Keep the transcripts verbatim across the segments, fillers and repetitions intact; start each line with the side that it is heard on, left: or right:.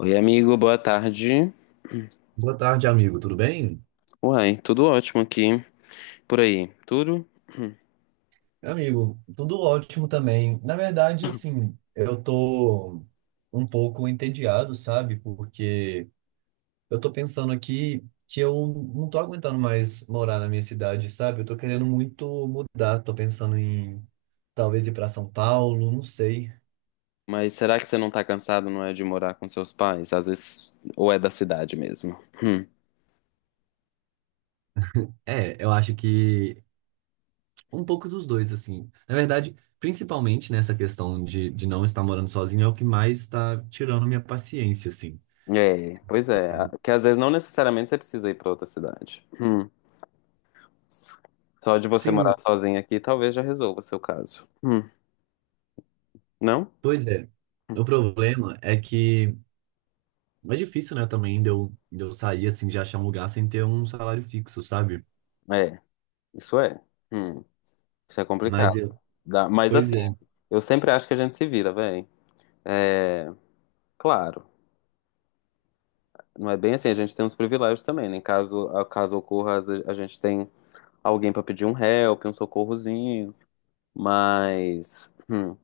left: Oi, amigo, boa tarde.
right: Boa tarde, amigo. Tudo bem?
left: Uai, tudo ótimo aqui. Por aí, tudo? Hum.
right: Amigo, tudo ótimo também. Na verdade, assim, eu tô um pouco entediado, sabe? Porque eu tô pensando aqui que eu não tô aguentando mais morar na minha cidade, sabe? Eu tô querendo muito mudar, tô pensando em talvez ir pra São Paulo, não sei.
left: Mas será que você não tá cansado, não é, de morar com seus pais? Às vezes, ou é da cidade mesmo? Hum.
right: É, eu acho que um pouco dos dois, assim. Na verdade, principalmente nessa questão de, de não estar morando sozinho, é o que mais está tirando minha paciência, assim.
left: É, pois é. a- Que às vezes não necessariamente você precisa ir pra outra cidade. Hum. Só de você
right: Sim,
left: morar sozinho aqui, talvez já resolva o seu caso. Hum. Não?
right: pois é. O problema é que é difícil, né, também de eu, de eu sair assim, de achar um lugar sem ter um salário fixo, sabe?
left: É, isso é. Hum. Isso é
right: Mas
left: complicado.
right: eu,
left: Dá- Mas
right: pois
left: assim,
right: é.
left: eu sempre acho que a gente se vira, véi. É, claro. Não é bem assim, a gente tem uns privilégios também, né? Caso, a- caso ocorra, às vezes a gente tem alguém pra pedir um help, um socorrozinho. Mas hum,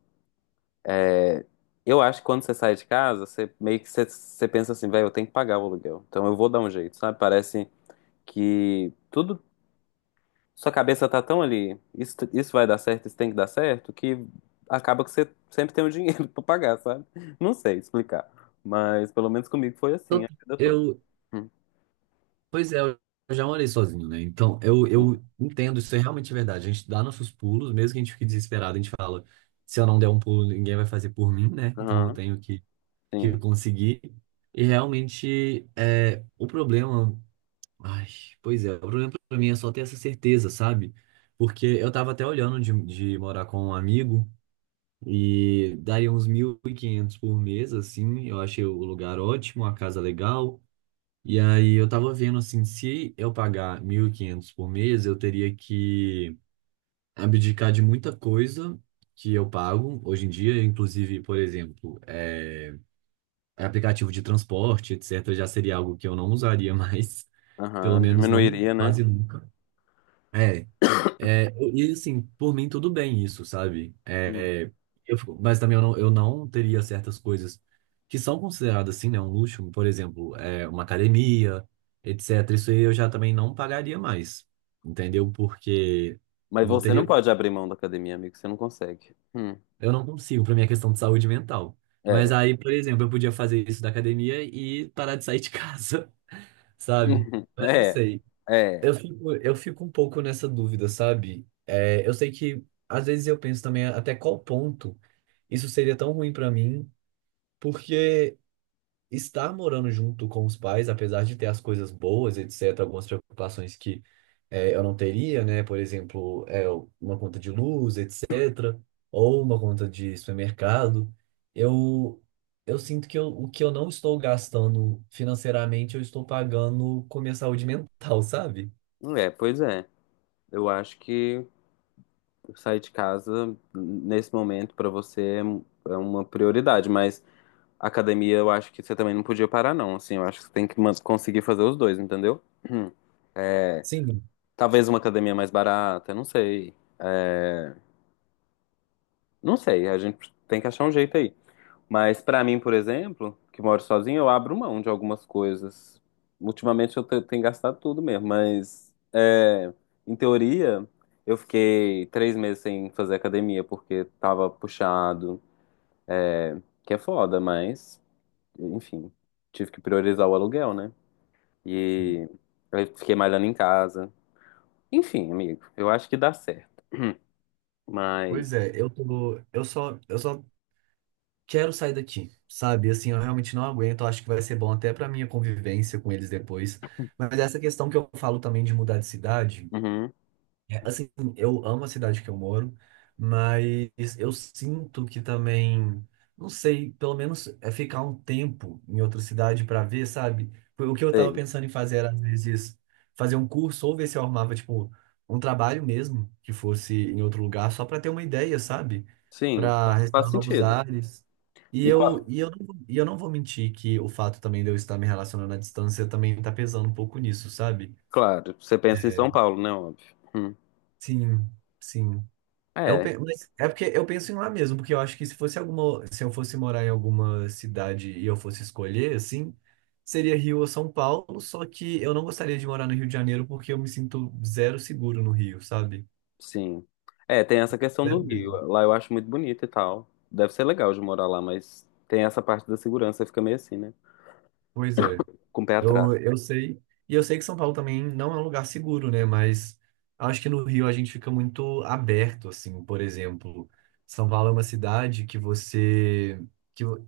left: é, eu acho que quando você sai de casa, você meio que você, você pensa assim, velho, eu tenho que pagar o aluguel. Então eu vou dar um jeito, sabe? Parece que tudo, sua cabeça tá tão ali, isso, isso, vai dar certo, isso tem que dar certo, que acaba que você sempre tem o dinheiro pra pagar, sabe? Não sei explicar. Mas pelo menos comigo foi assim
right: Então,
left: a vida toda.
right: Eu,
left: Hum,
right: pois é, eu já morei sozinho, né? Então, eu,
left: Sim.
right: eu entendo, isso é realmente verdade. A gente dá nossos pulos, mesmo que a gente fique desesperado, a gente fala, se eu não der um pulo, ninguém vai fazer por mim, né? Então eu
left: Aham,
right: tenho que, que
left: sim.
right: conseguir. E realmente, é, o problema. Ai, pois é, o problema pra mim é só ter essa certeza, sabe? Porque eu tava até olhando de, de morar com um amigo e daria uns mil e quinhentos por mês, assim. Eu achei o lugar ótimo, a casa legal. E aí eu tava vendo, assim, se eu pagar mil e quinhentos por mês, eu teria que abdicar de muita coisa que eu pago hoje em dia, inclusive, por exemplo, é, aplicativo de transporte, etcétera, já seria algo que eu não usaria mais, pelo
left: Aham,
right: menos não
left: diminuiria, né?
right: quase nunca. É, E assim, por mim tudo bem isso, sabe?
left: Uhum.
right: É, eu fico- mas também eu não, eu não teria certas coisas que são consideradas assim, né, um luxo, por exemplo, é, uma academia, etcétera. Isso aí eu já também não pagaria mais, entendeu? Porque
left: Mas
right: não
left: você não
right: teria,
left: pode abrir mão da academia, amigo, você não consegue. Hum,
right: eu não consigo para minha questão de saúde mental. Mas
left: É.
right: aí, por exemplo, eu podia fazer isso da academia e parar de sair de casa, sabe?
left: Uhum.
right: Mas não
left: É.
right: sei.
left: É.
right: Eu fico, eu fico um pouco nessa dúvida, sabe? É, eu sei que às vezes eu penso também até qual ponto isso seria tão ruim pra mim, porque estar morando junto com os pais, apesar de ter as coisas boas, etcétera, algumas preocupações que é, eu não teria, né? Por exemplo, é, uma conta de luz, etcétera, ou uma conta de supermercado, eu, eu sinto que eu, o que eu não estou gastando financeiramente, eu estou pagando com minha saúde mental, sabe?
left: É, pois é. Eu acho que sair de casa nesse momento pra você é um, é uma prioridade, mas academia eu acho que você também não podia parar, não. Assim, eu acho que você tem que man- conseguir fazer os dois, entendeu? Uhum. É.
right: Sim.
left: Talvez uma academia mais barata, não sei. É, não sei, a gente tem que achar um jeito aí. Mas pra mim, por exemplo, que moro sozinho, eu abro mão de algumas coisas. Ultimamente eu te- tenho gastado tudo mesmo, mas é, em teoria eu fiquei três meses sem fazer academia porque tava puxado, que é foda, mas enfim, tive que priorizar o aluguel, né? E aí fiquei malhando em casa. Enfim, amigo, eu acho que dá certo,
right: Pois
left: mas
right: é, eu tô, eu só, eu só quero sair daqui, sabe? Assim, eu realmente não aguento, eu acho que vai ser bom até pra minha convivência com eles depois. Mas essa questão que eu falo também de mudar de cidade.
left: uhum,
right: É, Assim, eu amo a cidade que eu moro, mas eu sinto que também, não sei, pelo menos é ficar um tempo em outra cidade para ver, sabe? Foi O que eu tava
left: sei.
right: pensando em fazer era, às vezes, fazer um curso ou ver se eu arrumava, tipo, um trabalho mesmo, que fosse em outro lugar, só para ter uma ideia, sabe?
left: Sim,
right: Para
left: faz
right: restaurar novos
left: sentido.
right: ares. E
left: E qua-
right: eu, e eu não, e eu não vou mentir que o fato também de eu estar me relacionando à distância também tá pesando um pouco nisso, sabe?
left: claro, você pensa em São Paulo, né, óbvio. Hum.
right: Sim, sim. Eu,
left: É,
right: pe- mas é porque eu penso em lá mesmo, porque eu acho que se fosse alguma, se eu fosse morar em alguma cidade e eu fosse escolher, assim, seria Rio ou São Paulo, só que eu não gostaria de morar no Rio de Janeiro porque eu me sinto zero seguro no Rio, sabe?
left: sim. É, tem essa questão do
right: Zero
left: Rio.
right: mesmo.
left: Lá eu acho muito bonito e tal. Deve ser legal de morar lá, mas tem essa parte da segurança, fica meio assim, né?
right: Pois é.
left: Com o pé atrás.
right: Eu, eu sei. E eu sei que São Paulo também não é um lugar seguro, né? Mas acho que no Rio a gente fica muito aberto, assim. Por exemplo, São Paulo é uma cidade que você. Que, vo-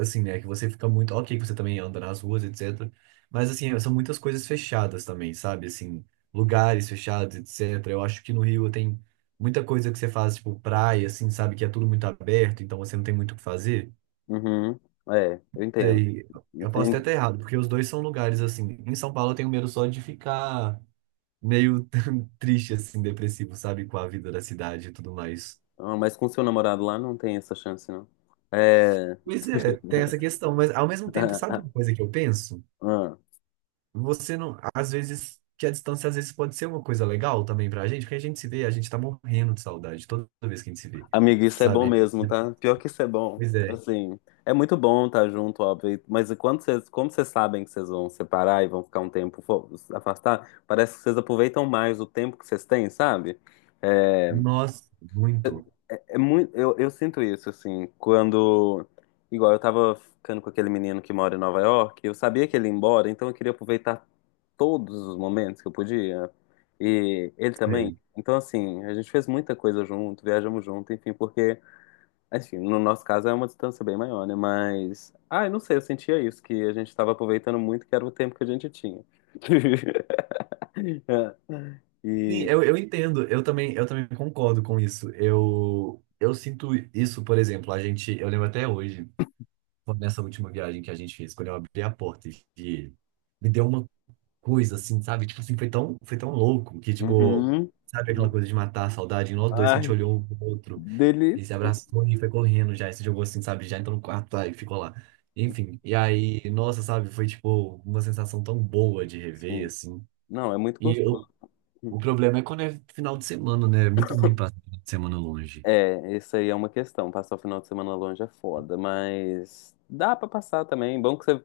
right: assim, né? Que você fica muito. Ok, que você também anda nas ruas, etcétera. Mas, assim, são muitas coisas fechadas também, sabe? Assim, lugares fechados, etcétera. Eu acho que no Rio tem muita coisa que você faz, tipo, praia, assim, sabe? Que é tudo muito aberto, então você não tem muito o que fazer.
left: Uhum. É, eu entendo.
right: Sei, eu posso até
left: Entendi.
right: estar errado, porque os dois são lugares assim. Em São Paulo eu tenho medo só de ficar meio triste, assim, depressivo, sabe, com a vida da cidade e tudo mais.
left: Ah, mas com seu namorado lá não tem essa chance, não. É.
right: Pois é, tem essa questão, mas ao mesmo tempo, sabe uma coisa que eu penso?
left: Ah,
right: Você não, às vezes, que a distância às vezes pode ser uma coisa legal também pra gente, porque a gente se vê, a gente tá morrendo de saudade toda vez que a gente se vê,
left: amigo, isso é bom
right: sabe?
left: mesmo, tá? Pior que isso é bom.
right: Pois é,
left: Assim, é muito bom estar junto, óbvio. Mas quando vocês, como vocês sabem que vocês vão separar e vão ficar um tempo fo- afastar, parece que vocês aproveitam mais o tempo que vocês têm, sabe? É,
right: nossa, muito,
left: é muito, eu, eu sinto isso, assim, quando. Igual eu tava ficando com aquele menino que mora em Nova York, eu sabia que ele ia embora, então eu queria aproveitar todos os momentos que eu podia. E ele também.
right: sei.
left: Então, assim, a gente fez muita coisa junto, viajamos junto, enfim, porque. Assim, no nosso caso é uma distância bem maior, né? Mas. Ah, eu não sei, eu sentia isso, que a gente estava aproveitando muito, que era o tempo que a gente tinha. É.
right: Sim,
left: E.
right: eu, eu entendo, eu também, eu também concordo com isso. Eu, eu sinto isso, por exemplo, a gente, eu lembro até hoje, quando nessa última viagem que a gente fez, quando eu abri a porta e vi- me deu uma coisa assim, sabe? Tipo assim, foi tão, foi tão louco que, tipo,
left: Uhum.
right: sabe aquela coisa de matar a saudade em nós dois, que a gente
left: Ai, que
right: olhou um pro outro e se
left: delícia!
right: abraçou e foi correndo já, e se jogou assim, sabe? Já entrou no quarto tá, e ficou lá. Enfim, e aí, nossa, sabe? Foi, tipo, uma sensação tão boa de rever,
left: Sim.
right: assim.
left: Não, é muito
right: E eu,
left: gostoso.
right: o problema é quando é final de semana, né? É muito ruim passar final de semana longe.
left: É, isso aí é uma questão. Passar o final de semana longe é foda, mas dá pra passar também. Bom que você,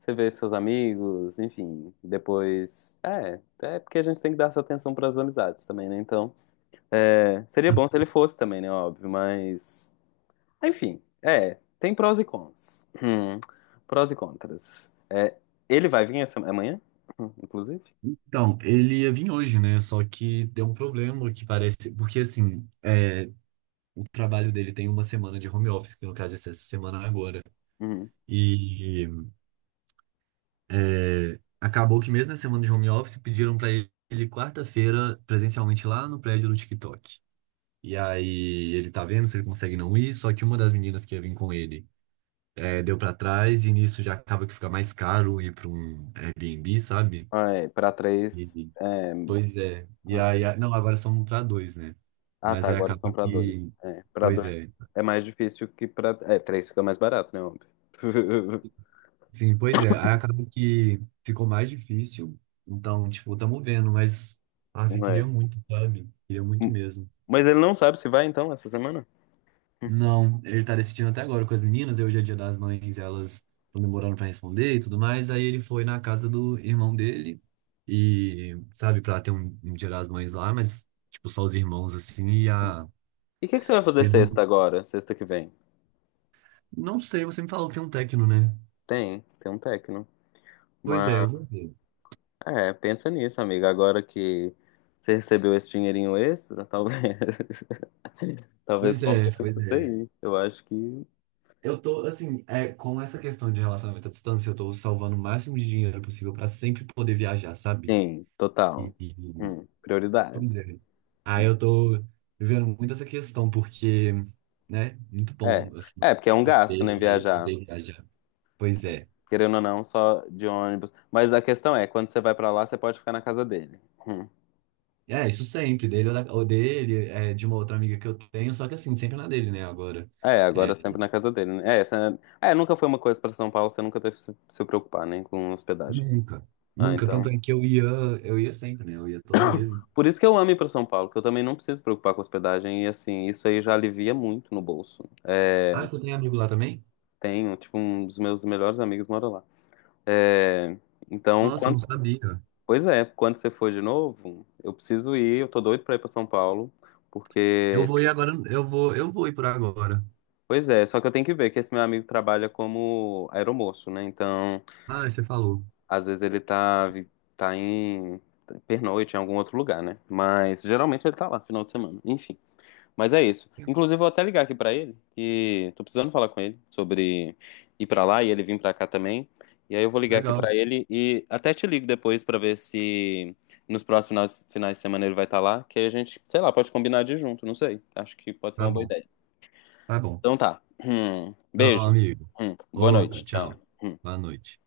left: você vê seus amigos, enfim. Depois. É, é porque a gente tem que dar essa atenção pras amizades também, né? Então. É, seria bom se ele fosse também, né? Óbvio, mas. Enfim, é. Tem prós e cons. Hum, prós e contras. É, ele vai vir essa é amanhã, hum, inclusive?
right: Então, ele ia vir hoje, né? Só que deu um problema que parece. Porque, assim, é, o trabalho dele tem uma semana de home office, que no caso é essa semana agora.
left: Hum.
right: E é, acabou que, mesmo na semana de home office, pediram pra ele quarta-feira presencialmente lá no prédio do TikTok. E aí ele tá vendo se ele consegue não ir, só que uma das meninas que ia vir com ele é, deu pra trás, e nisso já acaba que fica mais caro ir pra um Airbnb, sabe?
left: Ah, é, pra três.
right: E-
left: É,
right: Pois é. E
left: menos-
right: aí, a- não, agora são para dois, né?
left: ah, tá,
right: Mas aí
left: agora
right: acaba
left: são pra dois.
right: que.
left: É, pra
right: Pois
left: dois
right: é.
left: é mais difícil que pra. É, três fica mais barato, né? Óbvio.
right: Sim, pois é. Aí acaba que ficou mais difícil. Então, tipo, estamos vendo, mas. Ah, eu
left: Não é.
right: queria muito, sabe? Queria muito
left: Hum,
right: mesmo.
left: Mas ele não sabe se vai então essa semana?
right: Não, ele tá decidindo até agora com as meninas. E hoje é dia das mães, elas estão demorando para responder e tudo mais. Aí ele foi na casa do irmão dele e, sabe, para ter um, um dia das mães lá, mas, tipo, só os irmãos assim e a.
left: E o que que você vai fazer sexta agora? Sexta que vem?
right: Não sei, você me falou que tem um técnico, né?
left: Tem, tem um tecno.
right: Pois é, eu vou ver.
left: É, pensa nisso, amiga. Agora que você recebeu esse dinheirinho extra, talvez, talvez
right: Pois é,
left: compense
right: pois
left: isso
right: é.
left: aí. Eu acho que
right: Eu tô, assim, é, com essa questão de relacionamento à distância, eu tô salvando o máximo de dinheiro possível pra sempre poder viajar, sabe?
left: sim, total.
right: E, e- e-
left: Hum,
right: Pois
left: prioridades.
right: é. Aí
left: Hum,
right: eu tô vivendo muito essa questão, porque, né, muito
left: É,
right: bom, assim,
left: é porque é um gasto,
right: poder
left: né,
right: sair,
left: viajar.
right: poder viajar. Pois é.
left: Querendo ou não, só de ônibus. Mas a questão é, quando você vai pra lá, você pode ficar na casa dele. Hum.
right: É, isso sempre, dele ou, da- ou dele, é, de uma outra amiga que eu tenho, só que assim, sempre na dele, né, agora.
left: É,
right: É,
left: agora sempre na casa dele, né? É, essa- é, nunca foi uma coisa pra São Paulo, você nunca teve que se se preocupar, né, com hospedagem.
right: nunca,
left: Ah,
right: nunca.
left: então
right: Tanto é que eu ia, eu ia sempre, né? Eu ia todo mês.
left: por isso que eu amo ir para São Paulo, que eu também não preciso me preocupar com hospedagem e assim, isso aí já alivia muito no bolso. É,
right: Ah, você tem amigo lá também?
left: tenho, tipo, um dos meus melhores amigos mora lá. É, então,
right: Nossa, eu
left: quando,
right: não sabia.
left: pois é, quando você for de novo, eu preciso ir, eu tô doido para ir para São Paulo,
right: Eu
left: porque,
right: vou ir agora, eu vou, eu vou ir por agora.
left: pois é, só que eu tenho que ver que esse meu amigo trabalha como aeromoço, né? Então,
right: Ah, você falou.
left: às vezes ele tá vi- tá em tá, pernoite em algum outro lugar, né? Mas geralmente ele tá lá final de semana. Enfim. Mas é isso. Inclusive, vou até ligar aqui pra ele, que tô precisando falar com ele sobre ir pra lá e ele vir pra cá também. E aí eu vou ligar aqui
right: Legal.
left: pra ele e até te ligo depois pra ver se nos próximos finais de semana ele vai estar lá, que aí a gente, sei lá, pode combinar de ir junto, não sei. Acho que pode ser
right: Tá
left: uma boa
right: bom,
left: ideia.
right: tá bom.
left: Então tá. Hum.
right: Tá bom,
left: Beijo.
right: amigo.
left: Hum. Boa
right: Outro,
left: noite. Tchau.
right: tchau.
left: Hum.
right: Boa noite.